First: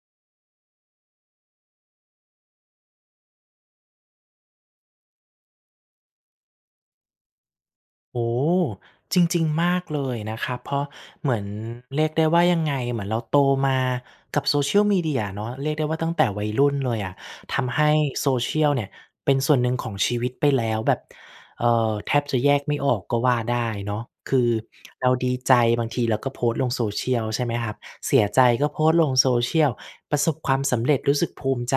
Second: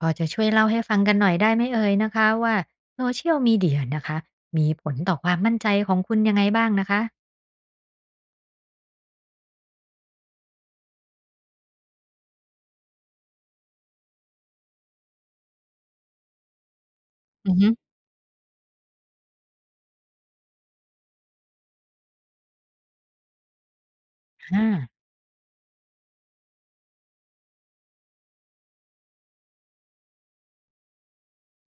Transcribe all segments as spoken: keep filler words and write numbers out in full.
พอจะช่วยเล่าให้ฟังกันหน่อยได้ไหมเอ่ยนะคะว่า Social Media นะคะ มีผลต่อความมั่นใจของคุณยังไงบ้างนะคะ? โอ จริง ๆ มากเลยนะครับ เพราะเหมือน เรียกได้ว่ายังไง เหมือนเราโตมากับ Social Media เนาะ เรียกได้ว่าตั้งแต่วัยรุ่นเลยอะ อืทอฮึ ำให้ Social เนี่ยเป็นส่วนหนึ่งของชีวิตไปแล้ว แบบ เออ แทบจะแยกไม่ออกก็ว่าได้เนาะ คืออา เราดีใจ บางทีเราก็โพสต์ลงSocial ใช่ไหมครับ เสียใจก็โพสต์ลง Social ประสบความสำเร็จ รู้สึกภูมิใจ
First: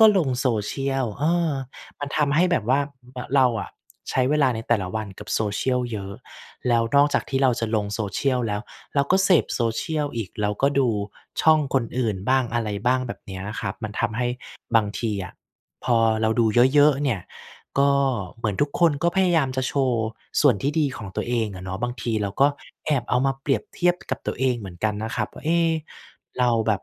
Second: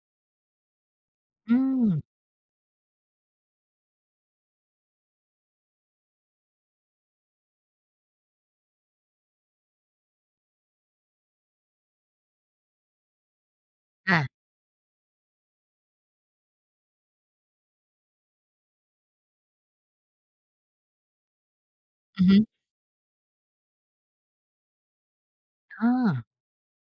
ก็ลง Social เอออ ืม มันทำให้แบบว่า ม เราอะใช้เวลาในแต่ละวันกับ Social เยอะ แล้วนอกจากที่เราจะลง Social แล้ว เราก็เสพ Social อีก เราก็ดูช่องคนอื่นบ้างอะไรบ้าง แบบนี้นะครับ มันทคำ่ให้ะ บางทีอะพอเราดูเยอะ ๆ เนี่ย ก็เหมือนทุกคนก็พยายามจะโชว์ส่วนที่ดีของตัวเองอะเนาะ บางทีอืเอราฮึ ก็แอบเอามาเปรียบเทียบกับตัวเองเหมือนกันนะครับว่า เอ๊ะ อา เราแบบ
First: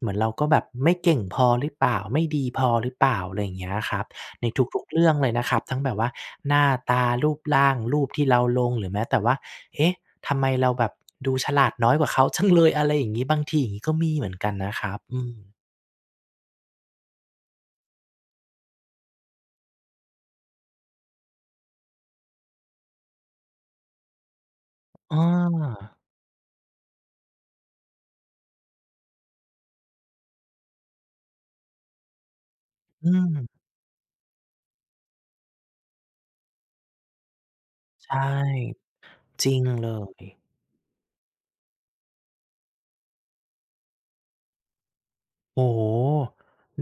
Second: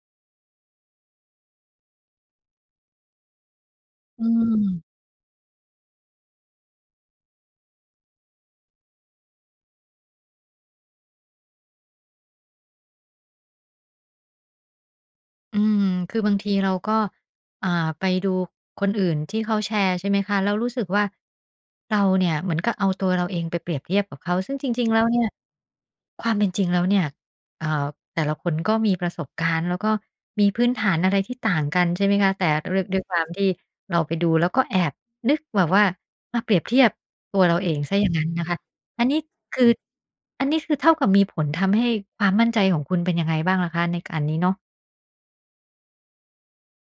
เหมือนเราก็แบบไม่เก่งพอหรือเปล่า ไม่ดีพอหรือเปล่า อะไรอย่างเงี้ยครับ อืในทม ุก ๆ เรื่องเลยนะครับ ทั้งแบบว่าหน้าตา รูปร่าง รูปที่เราลง หรือแม้แต่ว่า เอ๊ะ ทำไมเราแบบดูฉลาดน้อยกว่าเขา จัง เลย อะไรอย่างนี้ บางทีอย่างนี้ก็มีเหมือนกันนะครับ อืม อืม คือบางทีเราก็ อ่า ไปดูคนอื่นที่เขาแชร์ใช่ไหมคะ แล้วรู้สึกว่า เราเนี่ยเหมือนกับเอาตัวเราเองไปเปรียบเทียบกับเขา ซึ่งจริง ๆ แล้วเอนี่ย า ความเป็นจริงแล้วเนี่ย เอ่อ แต่ละคนก็มีประสบการณ์ แล้วก็มีพื้นฐานอะไรที่ต่างกันใช่ไหมคะ แต่ด้วย ด้วยอืความที่ม เราไปดู แล้วก็แอบนึกแบบว่ามาเปรียบเทียบตัวเราเองเสียอยใ่ชาง ่ นั้นนะคะ อันนี้จรคิงือ เลย อันนี้คือเท่ากับมีผลทำให้ความมั่นใจของคุณเป็นยังไงบ้างล่ะคะ? ในการนี้เนาะ โอ้โฮ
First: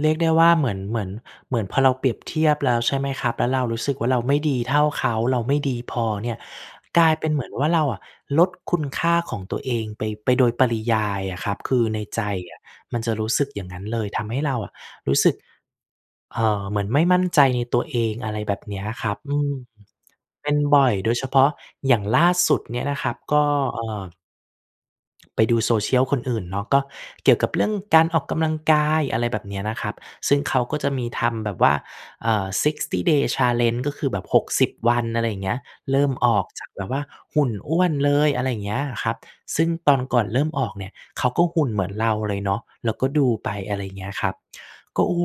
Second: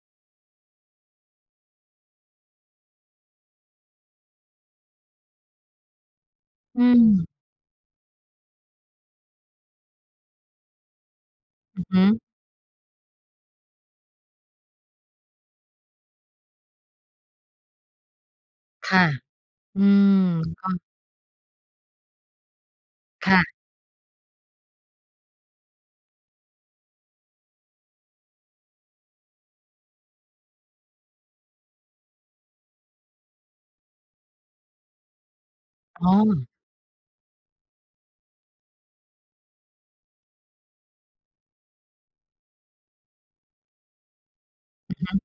เรียกได้ว่าเหมือน เหมือน เหมือนพอเราเปรียบเทียบแล้วใช่ไหมครับ แล้วเรารู้สึกว่าเราไม่ดีเท่าเขา เราไม่ดีพอเนี่ย อืกลายเปม ็นเหมือนว่าเราอะลดคุณค่าของตัวเองไป ไปโดยปริยายอะครับ คอืืออฮในึ ใจอะมันจะรู้สึกอย่างนั้นเลย ทำให้เรารู้สึก เอ่อ เหมือนไม่มั่นใจในตัวเอง อะไรแบบนี้ค่ะ ครับ อืม อืมเป็นก็ บ่อย โดยเฉพาะอย่างล่าสุดเนี่ยนะครับคก่็ ะ เอ่อ ไปดูโซเชียลคนอื่นเนาะ ก็เกี่ยวกับเรื่องการออกกำลังกาย อะไรแบบนี้นะครับ ซึ่งเขาก็จะมีทำแบบว่า เอ่อ Sixty Day challenge ก็คือแบบ หกสิบ วัน อะไรอย่างเงี้ย เริอ่๋มอ ออกจากแบบว่าหุ่นอ้วนเลย อะไรอย่างเงี้ยครับ ซึ่งตอนก่อนเริ่มออกเนี่ยเขาก็หุ่นเหมือนเราเลยเนาะ แล้วก็ดูไป อะไรเงี้ยครับ อือก็ ฮโอึ ้โฮ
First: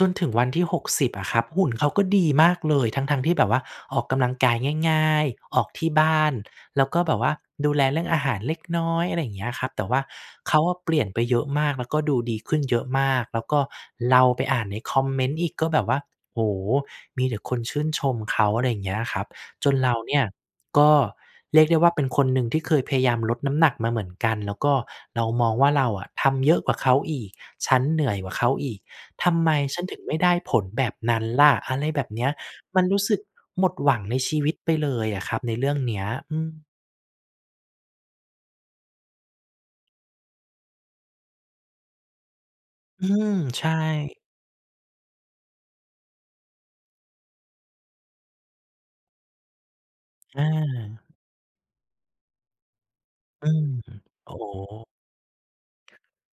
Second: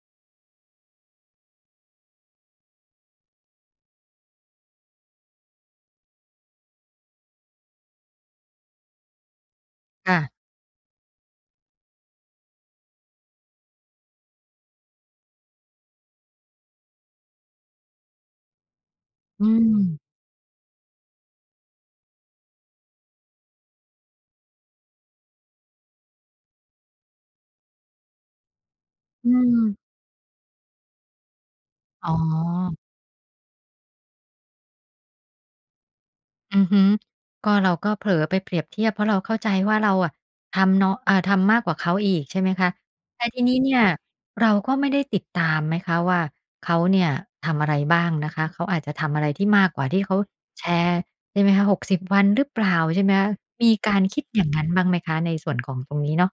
จนถึงวันที่ หกสิบ อะครับ หุ่นเขาก็ดีมากเลย ทั้ง ๆ ที่แบบว่าออกกำลังกายง่าย ๆ ออกที่บ้าน แล้วก็แบบว่าดูแลเรื่องอาหารเล็กน้อย อะไรอย่างเงี้ยครับ แต่ว่าค่ะ เขาอะเปลี่ยนไปเยอะมาก แล้วก็ดูดีขึ้นเยอะมาก แล้วก็เราไปอ่านในคอมเม้นต์อีกก็แบบว่า โอ้ มีแต่คนชื่นชมเขา อะไรอย่างเงี้ยครับ อืจนเราม เนี่ยก็เรียกได้ว่าเป็นคนหนึ่งที่เคยพยายามลดน้ำหนักมาเหมือนกัน แล้วก็เรามองว่าเราอะทำเยอะกว่าเขาอีก ฉันเหนื่อยกว่าเขาอีก อทืำไมม ฉันถึงไม่ได้ผลแบบนั้นล่ะ อะไรแบอ๋บเนี้ย อ มันรู้สึกหมดหวังในชีวิตไปเลยอะครับในเรื่องนี้ อือม ือฮึ ก็เราก็เผลอไปเปรียบเทียบ เพราะเราเข้าใจว่าเราอะทำเนาะ อา ทำมากกว่าเขาอีกใช่ไหมคะ อืแต่ม ทีนี้ใชเนี่ย่ เราก็ไม่ได้ติดตามไหมคะว่าเขาเนี่ยทำอะไรบ้างนะคะ เขาอาจจะทำอะไรที่มากกว่าที่เขาอแชร์า ใช่ไหมคะ หกสิบ วัน หรือเปล่า ใช่ไหมคะ อืม มีการคิดโอ้อยโ่างนั้นบ้าฮ งไหมคะ? ในส่วนของตรงนี้เนาะ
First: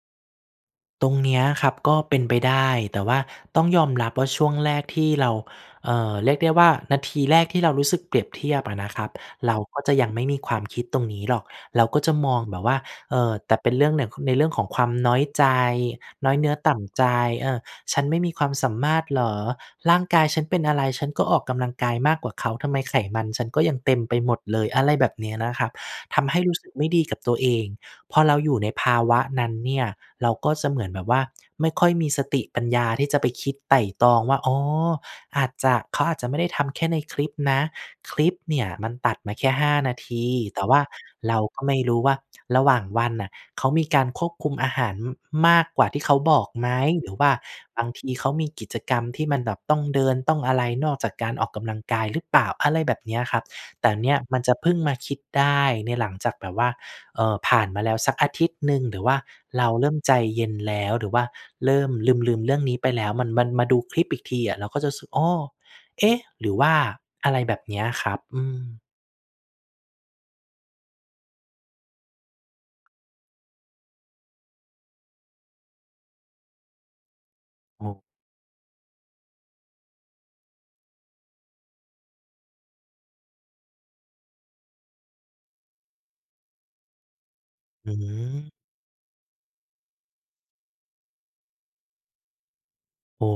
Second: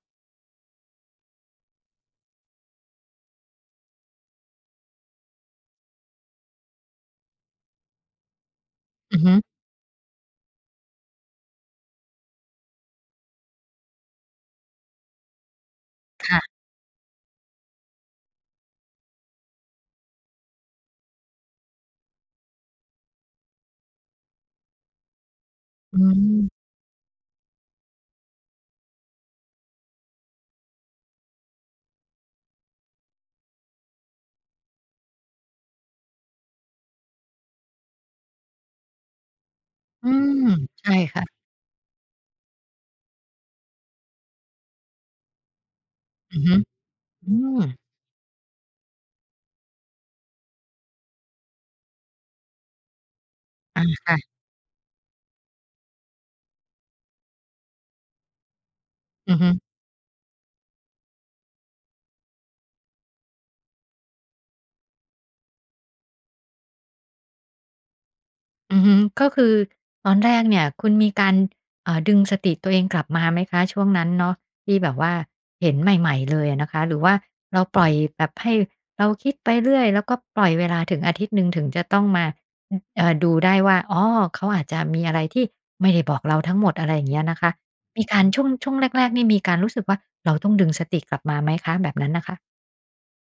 ตรงเนี้ยครับก็เป็นไปได้ แต่ว่าต้องยอมรับว่าช่วงแรกที่เรา เอ่อ เรียกได้ว่านาทีแรกที่เรารู้สึกเปรียบเทียบอะนะครับ อือฮึ เราก็จะยังไม่มีความคิดตรงนี้หรอก เราก็จะมองแบบว่า เออ แต่เป็นเรื่องหนึ่ ค ในเรื่องของความน้อยใจ คน้อย่ะ เนื้อต่ำใจ เออ "ฉันไม่มีความสามารถเหรอ? ร่างกายฉันเป็นอะไร? ฉันก็ออกกำลังกายมากกว่าเขา ทำไมไขมันฉันก็ยังเต็มไปหมดเลย?" อะไรแบบเนี้ยนะครับ อทำให้ืม รู้สึกไม่ดีกับตัวเอง พอเราอยู่ในภาวะนั้นเนี่ย เราก็จะเหมือนแบบว่าไม่ค่อยมีสติปัญญาที่จะไปคิดไตร่ตรองว่า อ๋อ อาจจะ เขาอาจจะไม่ได้ทำแค่ในคลิปนะ คลิปเนี่ยมันตัดมาแค่ ห้า นาอืที ม แต่ว่าใช่ค่ะ เราก็ไม่รู้ว่าระหว่างวันน่ะเขามีการควบคุมอาหาร ม มากกว่าที่เขาอบืออกฮึ ไหม หรือวอ่ืาม บางทีเขามีกิจกรรมที่มันแบบต้องเดิน ต้องอะไร นอกจากการออกกำลังกายหรือเปล่า อะไรแบบเนี้ยครับ อา แต่เคนี่่ยะ มันจะเพิ่งมาคิดได้ใน หลังจากแบบว่า เออ ผ่านมาแล้วสักอาทิตย์หนึ่ง หรือว่าอือฮึ เราเริ่มใจเย็นแล้ว หรือว่าเริ่มลืม ๆ เรื่องนี้ไปแล้ว มัน มันมาดูคลิปอีกทีอะเราก็จะรู้สึก "อ้อ เอ๊ะ หรือว่า" อะไรแบบเนี้ยครับ อือม ือฮึ ก็คือตอนแรกเนี่ยคุณมีการ อ่า ดึงสติตัวเองกลับมาไหมคะช่วงนั้นเนาะที่แบบว่าเห็นใหม่ ๆ เลยอะนะคะ หรือว่าเราปโอล่อย้ แบบให้เราคิดไปเรื่อย แล้วก็ปล่อยเวลาถึงอาทิตย์หนึ่ง ถึงจะต้องมา ฮ เอ่อ ดูได้ว่า อ๋อ เขาอาจจะมีอะไรที่ไม่ได้บอกเราทั้งหมด อะไรเงี้ยนะคะ อืมีการ ช่ม วง ช่วงแรก ๆ เนี่ยมีการรู้สึกว่า เราต้องดึงสติกลับมาไหมคะ? แบบนั้นน่ะค่ะ โอ้!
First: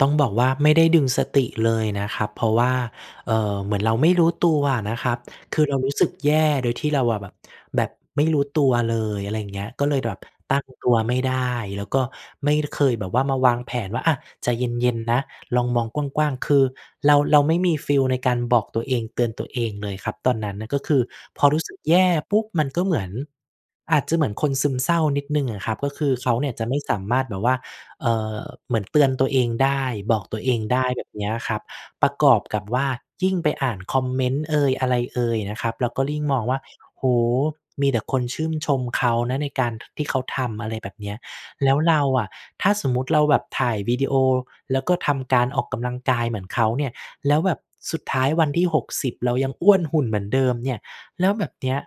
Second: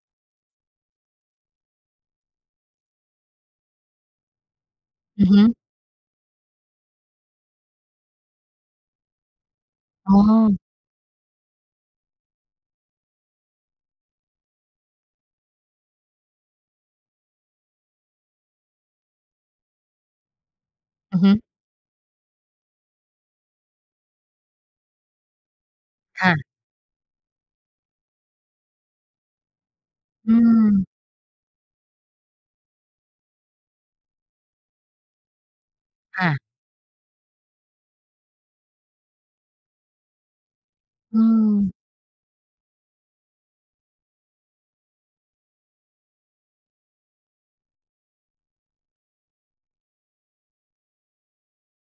ต้องบอกว่าไม่ได้ดึงสติเลยนะครับ เพราะว่า เอ่อ เหมือนเราไม่รู้ตัวอะนะครับ อือฮึ คือเรารู้สึกแย่ โดยที่เราวา แบบ แบบไม่รู้ตัวเลย อะไรอย่างเงี้ย ก็เลยอแ๋บบอ ตั้งตัวไม่ได้ แล้วก็ไม่ ค เคยแบบว่ามาวางแผนว่า อะ ใจเย็น ๆ นะ ลองมองกว้าง ๆ คือเรา เราไม่มีฟีลในการบอกตัวเอง เตือนตัวเองเลยครับตอนนั้นน่ะ ก็คืออือฮึ พอรู้สึกแย่ปุ๊บ มันก็เหมือน อาจจะเหมือนคนซึมเศร้านิดหนึ่งอะนะครับ ก็คือคเข่าะ เนี่ยจะไม่สามารถแบบว่า เอ่อ เหมือนเตือนตัวเองได้ บอกอืตัวเองไดม ้ แบบเนี้ยครับ ประกอบกับว่ายิ่งไปอ่านคอมเมนต์เอย อะไรเอยนะครับ แล้วก็ลิค่ง ่ะ มองว่า โอ้โฮ! มีแต่คนชื่ม ชมเขานะในการที่เขาทำ อะไรแบบเนี้อย ืแลม ้วเราอะ ถ้าสมมติเราแบบถ่ายวิดีโอ แล้วก็ทำการออกกำลังกายเหมือนเขาเนี่ย แล้วแบบสุดท้ายวันที่ หกสิบ เรายังอ้วนหุ่นเหมือนเดิมเนี่ย แล้วแบบเนี้ย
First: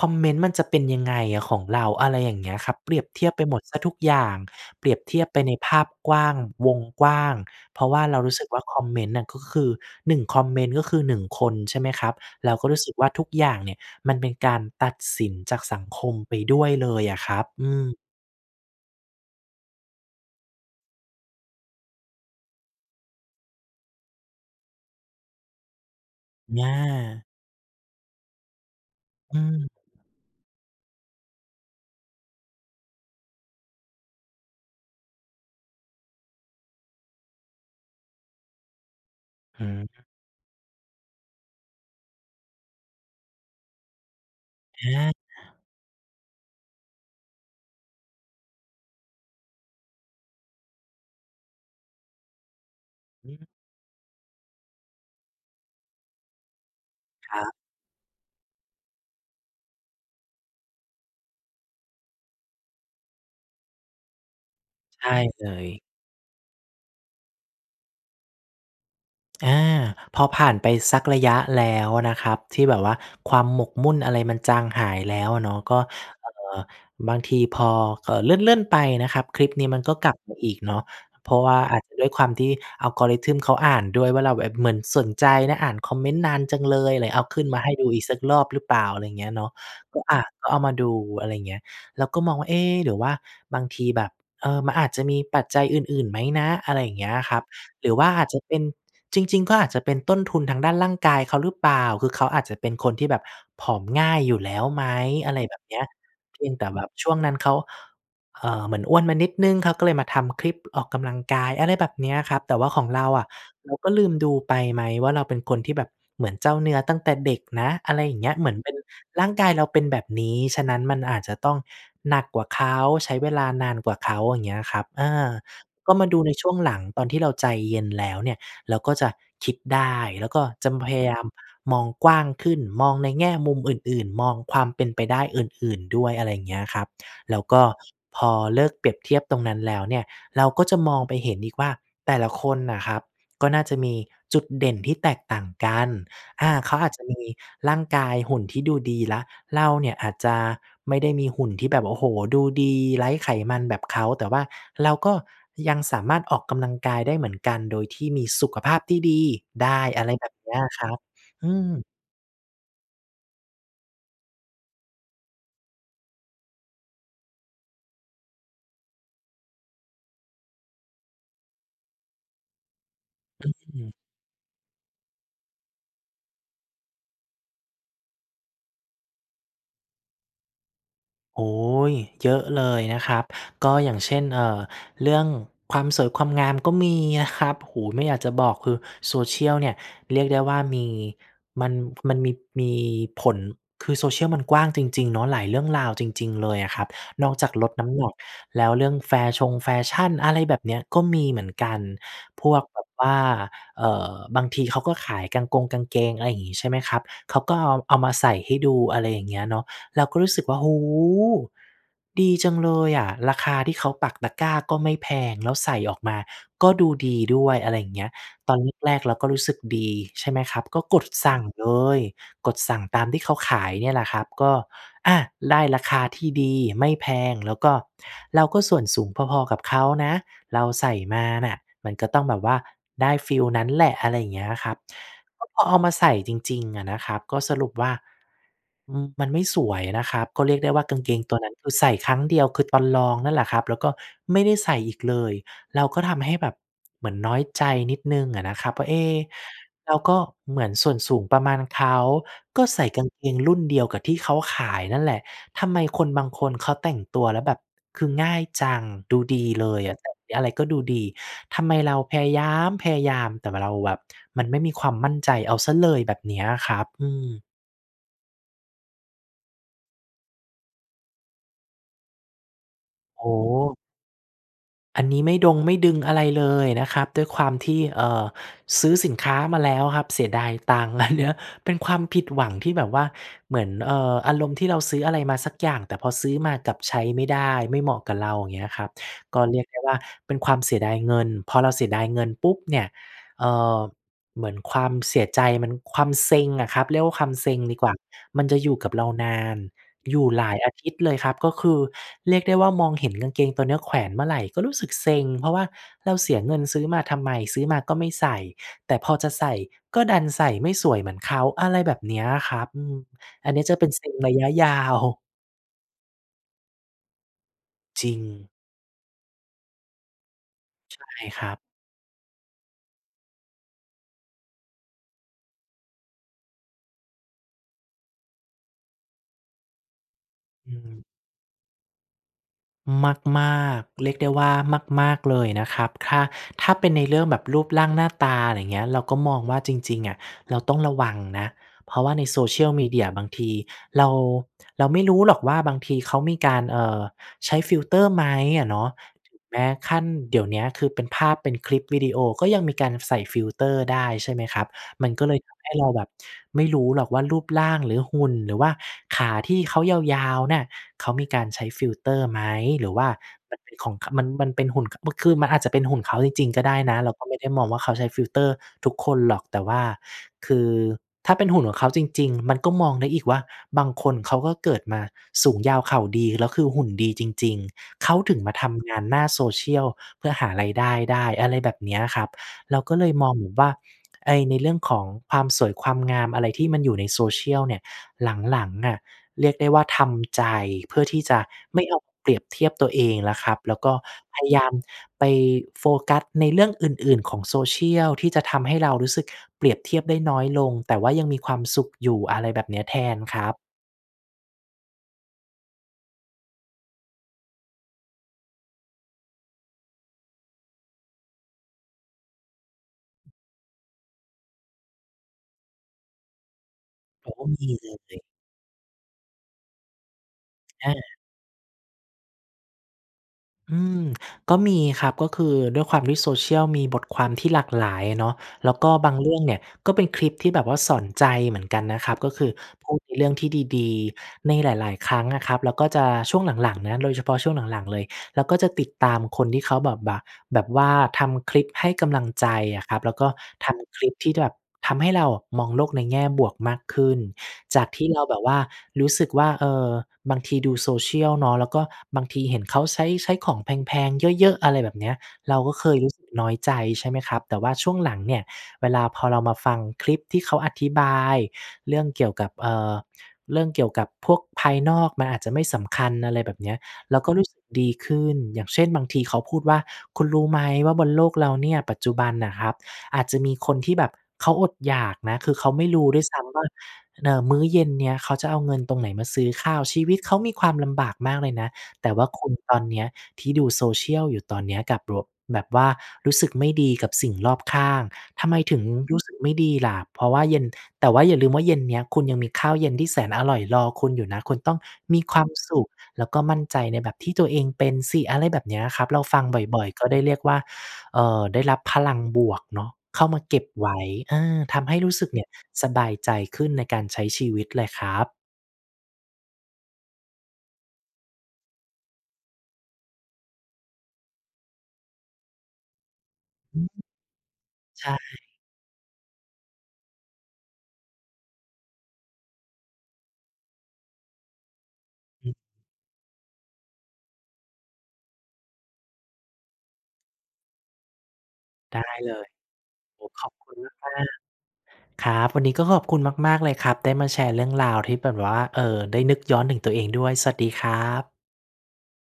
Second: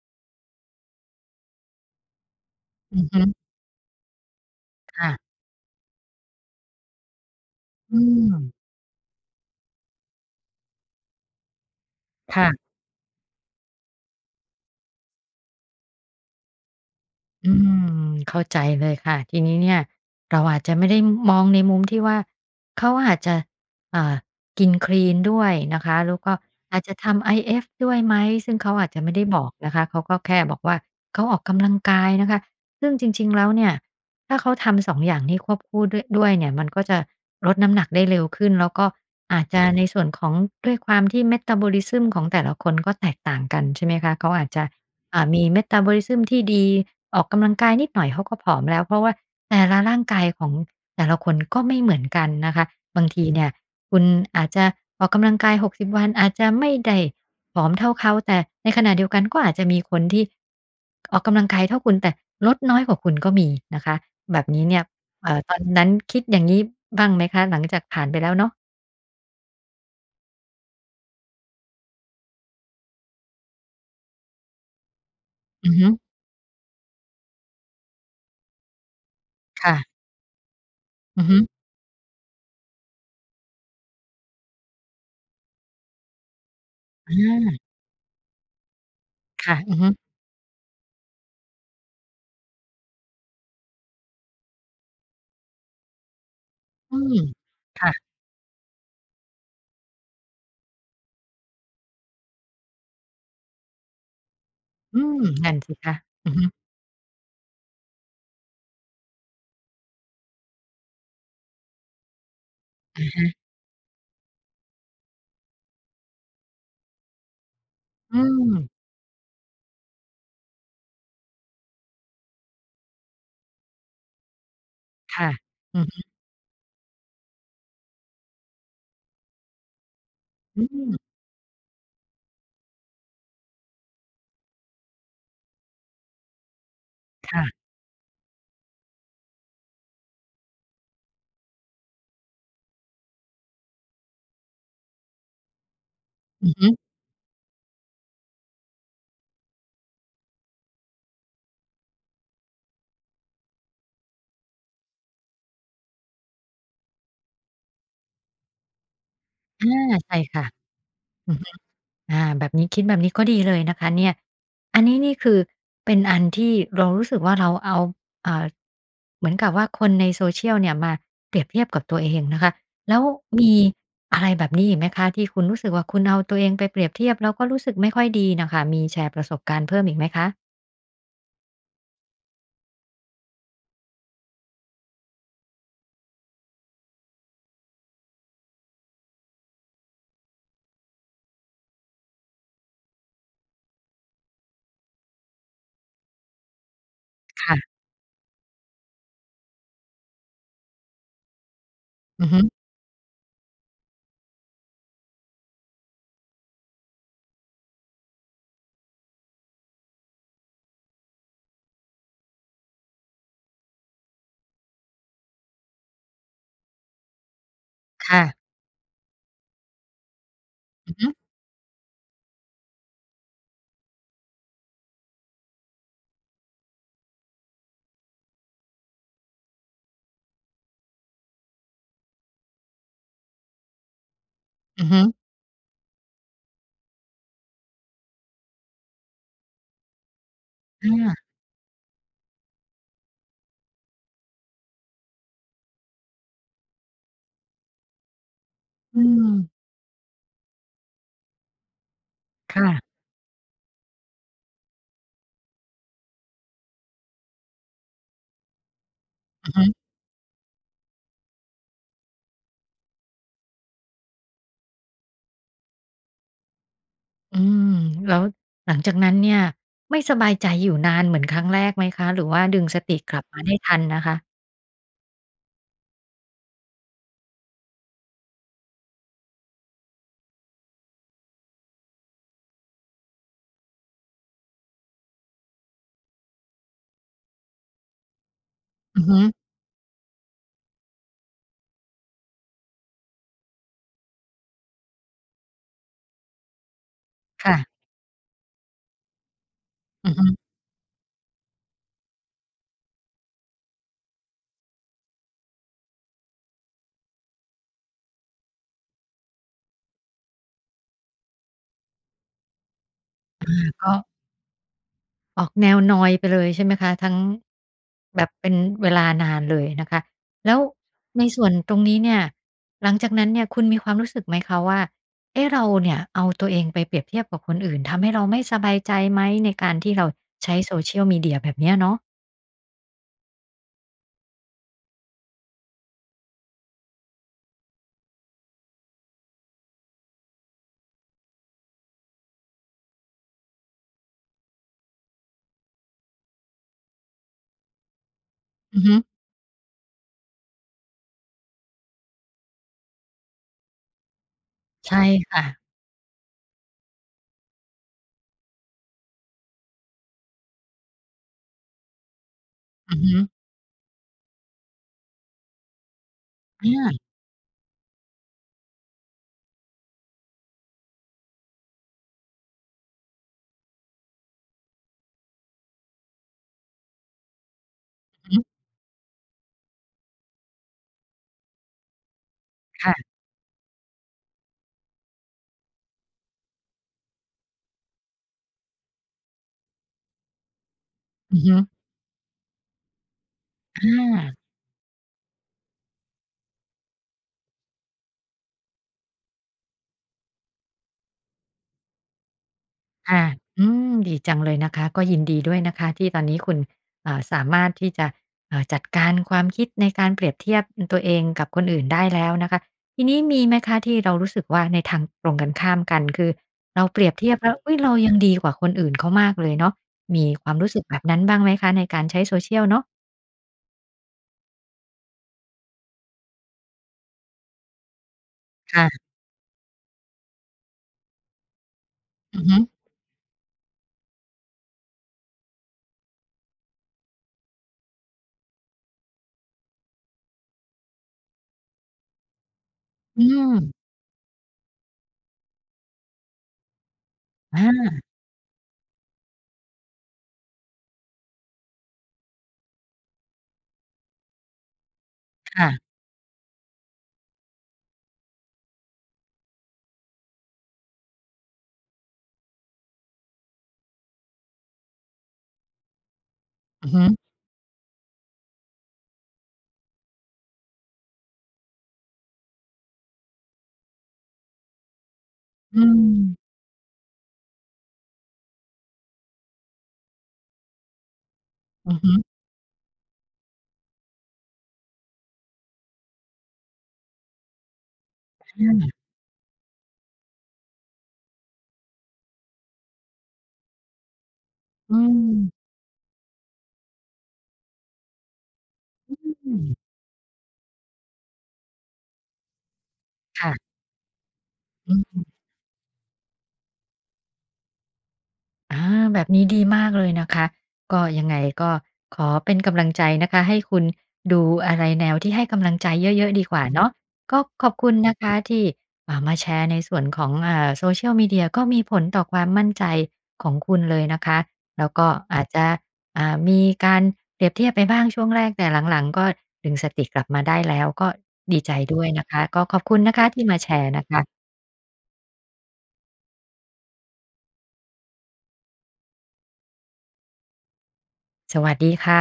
คอมเมนต์มันจะเป็นยังไงอะของเรา อะไรอย่างเงี้ยครับ เปอรืียอบฮเทียึ บไปหมดเสียทุกอย่าง เปรียบค่ะ เทียบไปในภาพกว้าง วงกว้าง เพราะอืว่าเรารู้สึกม ว่าคอมเมนต์น่ะ ก็คือ หนึ่ง คอมเมนต์ ก็คือ หนึ่ง คน ใช่ไหมครับ ค่เะ ราก็รู้สึกว่าทุกอย่างเนี่ย มันเป็นการตัดสินจากสังคมไปด้วยเลยอะครับ อือืม ม เข้าใจเลยค่ะ ทีนี้เนี่ยเราอาจจะไม่ได้มองในมุม ที่ว่า เขาอาจจะ อ่า กินคลีนด้วยนะคะ แล้วก็ออาจจะทา ำ IF ด้วยไหม ซึ่งเขาอาจจะไม่ได้อบือกนะคะ เขาม ก็แค่บอกว่า เขาออกกำลังกายนะคะ ซึ่งจริง ๆ แล้วเนี่ย ถ้าเขาทำ สอง อย่างนี่ควบคู่ด้วย ด้วยเนี่ย มันก็จะลดน้ำหนักได้เร็วขึ้น แล้วก็อาจจะในส่หือ วนของ ด้วยความที่ Metabolism ของแต่ละคนก็แตกต่างกันใช่ไหมคะ? เขาอาจจะ ออ่า มี า Metabolism ที่ดี ออกกำลังกายนิดหน่อยเขาก็ผอมแล้ว เพราะว่าแต่ละร่างกายของแต่ละคนก็ไม่เหมือนกันนะคะ บางทีอเืนี่ม ยคุณอาจจะออกกำลังกาย หกสิบ วัน อาจจะไม่ได้ครับ ผอมเท่าเขา แต่ในขณะเดียวกัน ก็อาจจะมีคนที่ ออกกำลังกายเท่าคุณ แต่ลดน้อยกว่าคุณ ก็มีนะคะ แบบนี้เนี่ย ใช่เอ่อ เลตอนนย ั้น คิดอย่างงี้บ้างไหมคะ? หลัง จากผ่านไปแล้วเนาะ อา พอผ่านไปสักระยะแล้วนะครับ ที่แบบว่าความหมกมุ่นอะไรมันจางหายแล้วอะเนาะ อืกอ็ ฮึ เอ่อ บางทีพอ เอ่อ เลื่อน ๆ ไปนะครับ คลิปคนี้่มัะ นก็กลับมาอีกเนาะ อือเพฮรึ าะว่าอาจจะด้วยความที่ Algorithm เขาอ่านด้วยว่าเราแบบเหมือนสนใจนะ อ่านคอมเมนต์นานจังเลย เลอยเอาขึ้นมา าให้ดูอีกสักรอบหรือเปล่า อะไรอย่างเงี้ยเคนาะ ่ะ อือฮึ ก็ อา ก็เอามาดูอะไรเงี้ย แล้วก็มองว่า "เอ๊ หรือว่าบางทีแบบ เออ มันอาจจะมีปัจจัยอื่น ๆ ไหมนะ?" อะไรอยอ่ืางเงี้ม ยอะครับ คหร่ือะ ว่าอาจจะเป็น จริง ๆ ก็อาจจะเป็นต้นทุนทางด้านร่างกายเขาหรือเปล่า คือเขาอาจจะเป็นคนที่แบบผอมง่ายอยู่แล้วไหม อืม อะไรนั่แบนบสินี้ คะ อือเพฮึ ียงแต่แบบช่วงนั้นเขา เอ่อ เหมือนอ้วนมานิดหนึ่ง เขาก็เลยมาทำคลิปออกกำลังกาย อะไรแบบนี้ครับ แต่ว่าของอเราะฮอะะ เราก็ลืมดูไปไหมว่าเราเป็นคนที่แบบเหมือนเจ้าเนื้อตั้งแต่เด็กนะ อะไรอยอ่ืางเงี้ย เหมือนเปม ็น ร่างกายเราเป็นแบบนี้ ฉะนั้น มันอาจจะต้องหนักกว่าเขา ใช้เวลานานกว่าเขา อย่างเงี้ยครับ เอค่ะ อ อือกฮ็ึ มาดูในช่วงหลังตอนที่เราใจเย็นแล้วเนี่ย เราก็จะคิดได้ แล้วก็อืจำ พม ยายามมองกว้างขึ้น มองในแง่มุมอื่น ๆ มองความเป็นไปได้อื่น ๆ ด้วย อะไรอย่างเงี้ยครับ คแล่้วะ ก็พอเลิกเปรียบเทียบตรงนั้นแล้วเนี่ย เราก็จะมองไปเห็นอีกว่าแต่ละคนน่ะครับก็น่าจะมีจุดเด่นที่แตกต่างกัน ออืา อฮึ เขาอาจจะมีร่างกายหุ่นที่ดูดีแล้ว เราเนี่ย อาจจะไม่ได้มีหุ่นที่แบบ โอ้โฮ ดูดีไร้ไขมันแบบเขา แต่ว่าเราก็ยังสามารถออกกำลังกายได้เหมือนกัน โดยที่มีสุขภาพที่ดีอได้ า อะใไชร่แบบค่ะ นี้อะครับ อือฮอึ ืม อา แบบนี้ คิดแบบนี้ก็ดีเลยนะคะเนี่ย อันนี้นี่คือเป็นอันที่เรารู้สึกว่าเราเอา อ่า เหมือนกับว่าคนใน Social เนี่ย มาเปรียบเทียบกับตัวเองนะคะ แล้วมอีืม อะไรแบบนี้อีกไหมคะ ที่คุณรู้สึกว่าคุณเอาตัวเองไปเปรียบเทียบ แล้วก็รู้สึกไม่ค่อยดีน่ะค่ะ มีแชร์ประสบการณ์เพิ่มอีกไหมคะ? โอ๊ย เยอะเลยนะครับ ก็อย่างเช่น เอ่อ เรื่องความสวยความงามก็มีอะครับ โอ้โฮ ไม่อยากจะบอก คือ Social เนี่ยเรียกได้ว่ามี มัน ผ มันมี มีผล คือ Social มันกว้างจริง ๆ เนาะ หลายเรื่องราวจริง ๆ เลยอะครับ นอกคจาก่ะ ลดน้ำหนักแล้ว เรื่องแฟชงแฟชั่น อะไรแบบเนี้ย ก็มีเหมือนกัน อือฮึ พวกแบบว่า เอ่อ บางทีเขาก็ขายกางกง กางเกง อะไรอย่างงี้ ใช่ไหมครับ เขาก็เอา เอามาใส่ให้ดู อะไรอย่างเงี้ยเนาะ เราก็รู้สึกว่า โอ้โฮ! ดีจังเลยอะ ราคาที่เขาปักตะกร้าก็ไม่แพง แล้วใส่ออกมาก็ดูดีด้วย อะไรอย่างเงี้คย ่ะ ตอนแรก ๆ เราก็รู้สึกดี ใช่ไหมครับ ก็อือกฮดึ สั่งเลย กดสั่งตามที่เขาขายเนี่ยแหละครับ ก็ อา ได้ราคาที่ดีไม่แพง แล้วก็ เราก็ส่วนสูงพอ ๆ กับเขานะ เราใส่มาน่ะมันก็ต้องแบบว่าได้ฟีลนั้นแหละ อะไรอย่างเงี้ยนะครับ อือฮึ ก็พอเอามาใส่จริง ๆ อะนะครับ ก็สรุปว่า อืม มันไม่สวยนะครับ ก็เรียกได้ว่าอกางเกา งตัวนั้นคือใส่ครั้งเดียวคือตอนลองนั่นแหละครับ แล้วก็ไม่ได้ใส่อีกเลย แล้วก็ทำให้แบบเหมือนน้อยใจนิดหนึ่งอะนะครับว่า เออื๊ะ ม เราก็เหมือนส่วนสูงประมาณเขา คก่็ใะ ส่กางเกงรุ่นเดียวกับที่เขาขายนั่นแหละ ทำไมคนบางคนเขาแต่งตัวแล้วแบบคือง่ายจัง ดูดีอือฮเลึ ยอะ ใส่ เนี้ย อะไรก็ดูดี ทำไมเราพยายามพยายาม แต่ว่าเราแบบมันไม่มีความมั่นใจเอาเสียเลย แบบเนี้ยครับ อือืม ม แล้วหลังจากนั้นเนี่ยไม่สบายใจอยู่นานเหมือนครั้งแรกไหมคะ หรือว่าดึงสติกลัโอ้บมาไโด้ทฮ! ันนะคะ? อันนี้ไม่ดง ไม่ดึงอะไรเลยนะครับ ด้วยความที่ เอ่อ ซื้อสินค้ามาแล้วอะครับ เสียดายตังค์ อะเนาะ เป็นความผิดหวังที่แบบว่า เหมือน เอ่อ อารมณ์ที่เราซื้ออะไรมาสักอย่าง แต่พอซื้อมากลับใช้ไม่ได้ ไม่เหมาะกับเรา อย่างเงี้ยครับ อือฮึ ก็เรียกได้ว่าเป็นความเสียดายเงิน พอเราเสียดายเงินปุ๊บเนี่ย เอ่อ เหมือนความเสียใจมัน ความเซ็งอะครับ เรียกว่าความเคซ่็งะ ดีกว่า มันจะอยู่กับเรานาน อืออยฮู่ึ หลายอาทิตย์เลยครับ ก็คือเรียกได้ว่ามองเห็นกางเกงตัวเนี้ยแขวนเมื่อไหร่ก็รู้สึกเซ็ง เพราะว่าเราเสียเงินซื้อมาทำไม ซื้อมาก็ไม่ใส่ แต่พอจะใส่ก็ดันใส่ไม่สวยเหมือนเขา อะไรแบบเนี้ยครับ อือ อัอา นเนี้ยจะกเป็น็ เซ็งระยะ ยาว ออกแนวนอยไปเลยใช่ไหมคะ ทั้ง จริแบบเป็ง นเวลานานเลยนะคะ แล้วใช่ในสค่รวันบ ตรงนี้เนี่ย หลังจากนั้นเนี่ยคุณมีความรู้สึกไหมคะว่า เอ๊ะ เราเนี่ยเอาตัวเองไปเปรียบเทียบกับคนอื่น ทำให้เราไม่สบายใจไหม? ในการที่เราใช้ อืม Social Media แบบเนี้ยเนาะ มาก ๆ เรียกได้ว่ามาก ๆ เลยอะนะครับ ถ้า ถ้าเป็นในเรื่องแบบรูปร่างหน้าตา อะไรเงี้ย เราก็มองว่าจริง ๆ อะ เราต้องระวังนะ เพราะว่าใน Social Media บางทีเรา เราไม่รู้หรอกว่า บางทีเขามีการ เอ่อ ใช้ฟิลเตอร์ไหมอะเอนือาฮะ ึ ถึงแม้ขั้น เดี๋ยวเนี้ยคือเป็นภาพ เป็นคลิปวิดีโอ ก็ยังมีการใส่ฟิลเตอร์ได้ใช่ไหมครับ ใช่มันก็เคล่ยทะ ำให้เราแบบไม่รู้หรอกว่ารูปร่าง หรือหุ่น หรือว่าขาที่เขายาว ๆ เนี่ย เขามีการใช้ฟิลเตอร์ไหม หรอืือวอ่ฮาึ มันเป็นของ ข มัน มันเป็นหุ่น ค บึ้ก คือมันอาจจะเป็นหุ่นเขาจริง ๆ ก็อได้นะ า เราก็ไม่ได้มองว่าเขาใช้ฟิลเตอร์ทุกคนหรอก แต่ว่าคือถ้าเป็นหุ่นของเขาจริง ๆ มันก็มองได้อีกว่า บางคนเขาก็เกิดมาสูงยาวเข่าดี แล้วคือหุ่นดีจริง ๆ เขาอือถฮึึ งมาทำงานหน้า Social เพื่อหารายได้ได้ อะไรแบบเนี้ยครับ เราค่ก็ะ เลยมองเหมือนว่าไอ้ในเรื่องของความสวยความงามอะไรที่มันอยู่ใน Social เนี่ย หลัง ๆ อะเรียกได้ว่าทำ ใจ เพื่อที่จอืะอฮึ ไม่เอาเปรียบเทียบตัวเองแล้วครับ แล้อวก็า พยายามไปโฟกัสในเรื่องอื่น ๆ ของ Social ที่จะทำให้เรารู้สึกเปรียบเทียบได้น้อยลง แต่ว่ายังมีความสุขอยู่ อะไรแบบเนี้ย แทคน่ะ ครับ อืม ดีจังเลยนะคะ ก็ยินดีด้วยนะคะที่ตอนนี้คุณ อ่า สามารถที่จะ เอ่อ จัดการความคิดในการเปรียบเทียบ อ ตัวเองกับคนอื่นได้แล้วนะคะ ทีนี้มีไหมคะที่เรารู้สึกว่าในทางตรงกันข้ามกัน คือเราเปรียบเทเขียาบกแ็ล้ว มอีุ๊ย! เเลรายัง ย ดีกว่าคนอื่นเขามากเลยเนาะ มีความรู้สึกอแบา บนั้นบ้างไหมคะในการใช้ Social เนาะ? อืม ก็มีครับ ก็คือด้วยความที่ social มีบทความที่หลากหลายอะเนาะ แลค้ว่ก็ะ บางเรื่องเนี่ย ก็เป็นคลิปที่แบบว่าสอนใจเหมือนกันนะครับ ก็อคือือฮึ พูดในเรื่องที่ดี ๆ ในหลาย ๆ ครั้งอะครับ แล้วก็จะ ช่วงหลัง ๆ นะ โดยเฉพาะช่วงหลัง ๆ เลย เราก็จะติดตามคนที่เขาแบบบ่ะ แบบว่าทำคลิปให้กำลังใจอะครับ แล้วอืก็ทม ำคลิปที่แบบทำให้เราอะมองโลกในแง่บวกมากขึ้น อจากทา ี่เราแบบว่ารู้สึกว่า เออ บางทีดู social เนาะ แล้วก็บางทีเห็นเขาใช้ ใช้ของแพง ๆ เยอะ ๆ อะไรแบบเนี้ย คเรา่กะ ็เคยรู้สึกน้อยใจใช่ไหมครับ แต่ว่าช่วงหลังเนี่ย เวลาพอเรามาฟังคลิปที่เขาอธิบายเรื่องเกี่ยวกับ เอ่อ เรื่องเกี่ยวกับพวกภายนอกมันอาจจะไม่สำคัญ อะไรแบบเนี้ย อือฮึ เราก็รู้สึกดีขึ้น อย่างเช่น บางทีเขาพูดว่า "คุณรู้ไหมว่า บนโลกเราเนี่ย ปัจจุบันน่ะครับ อาจจะมีคนที่แบบเขาอดอยากนะ คือเขาอืไม่รู้ด้วยซม ้ำว่า เออ มื้อเย็นเนี้ยเขาจะเอาเงินตรงไหนมาซื้อข้าว ชีวิตเขามีความลำบากมากเลยนะ อือฮแต่วึ ่าคุณตอนเนี้ยที่ดู social อยู่ตอนเนี้ย กลับโล่ะ แบบว่ารู้สึกไม่ดีกับสิ่งรอบข้าง ทำไคมถึง่ะ รู้สึกไม่ดีล่ะ เพราะว่าเย็น แต่ว่าอย่าลืมว่าเย็นเนี้ยคุณยังมีข้าวเย็นที่แสนอร่อยรอคุณอยู่นะ คุณต้องอืมีความม สุข แล้วก็มั่นใจในแบบที่ตัวเองเป็นสิ" อะไรแบบเนี้ยครับ เราฟังอืม บ่อย ๆ ก็ได้เรียกว่า เออ ได้รับพลังบวกเนาะเข้ามคา่เกะ ็บไว้ เออ ทำอให้รู้ืสึม กเนี่ยสบายใจขึ้นในการใช้ชีวิตเลยครับ อา แบบนี้ดีมากเลยนะคะ ก็ ยังไงก็ขอเป็นกำลังใจนะคะ ให้คุณดูอะไรแนวที่ให้กำลังใจเยอะ ๆ ดีกว่าอเืนาม ะ ก็ขอบคุณใชน่ ะคะที่มา มาแชร์ในส่วนของ อ่า Social media ก็มีผลต่อความมั่นใจของคุณเลยนะคะ แล้วก็อาอจืม จะ อ่า มีการเปรียบเทียบไปบ้างช่วงแรก แต่หลัง ๆ ก็ดึงสติกลับมาได้แล้ว ก็ดีใจดได้วย้นะเคละ ย ก็ขอบคุณนะคโอะ้โฮ ทีข่อมบาคแชุณร์นะมคาะ ก ๆ ครับ วันนี้ก็ขอบคุณมาก ๆ เลยครับ ได้มาแชร์เรื่องราวที่เป็นแบบว่า เอ่อ ได้นึกย้อนถึงตัวเองด้วย สวัสดีครับ สวัสดีค่ะ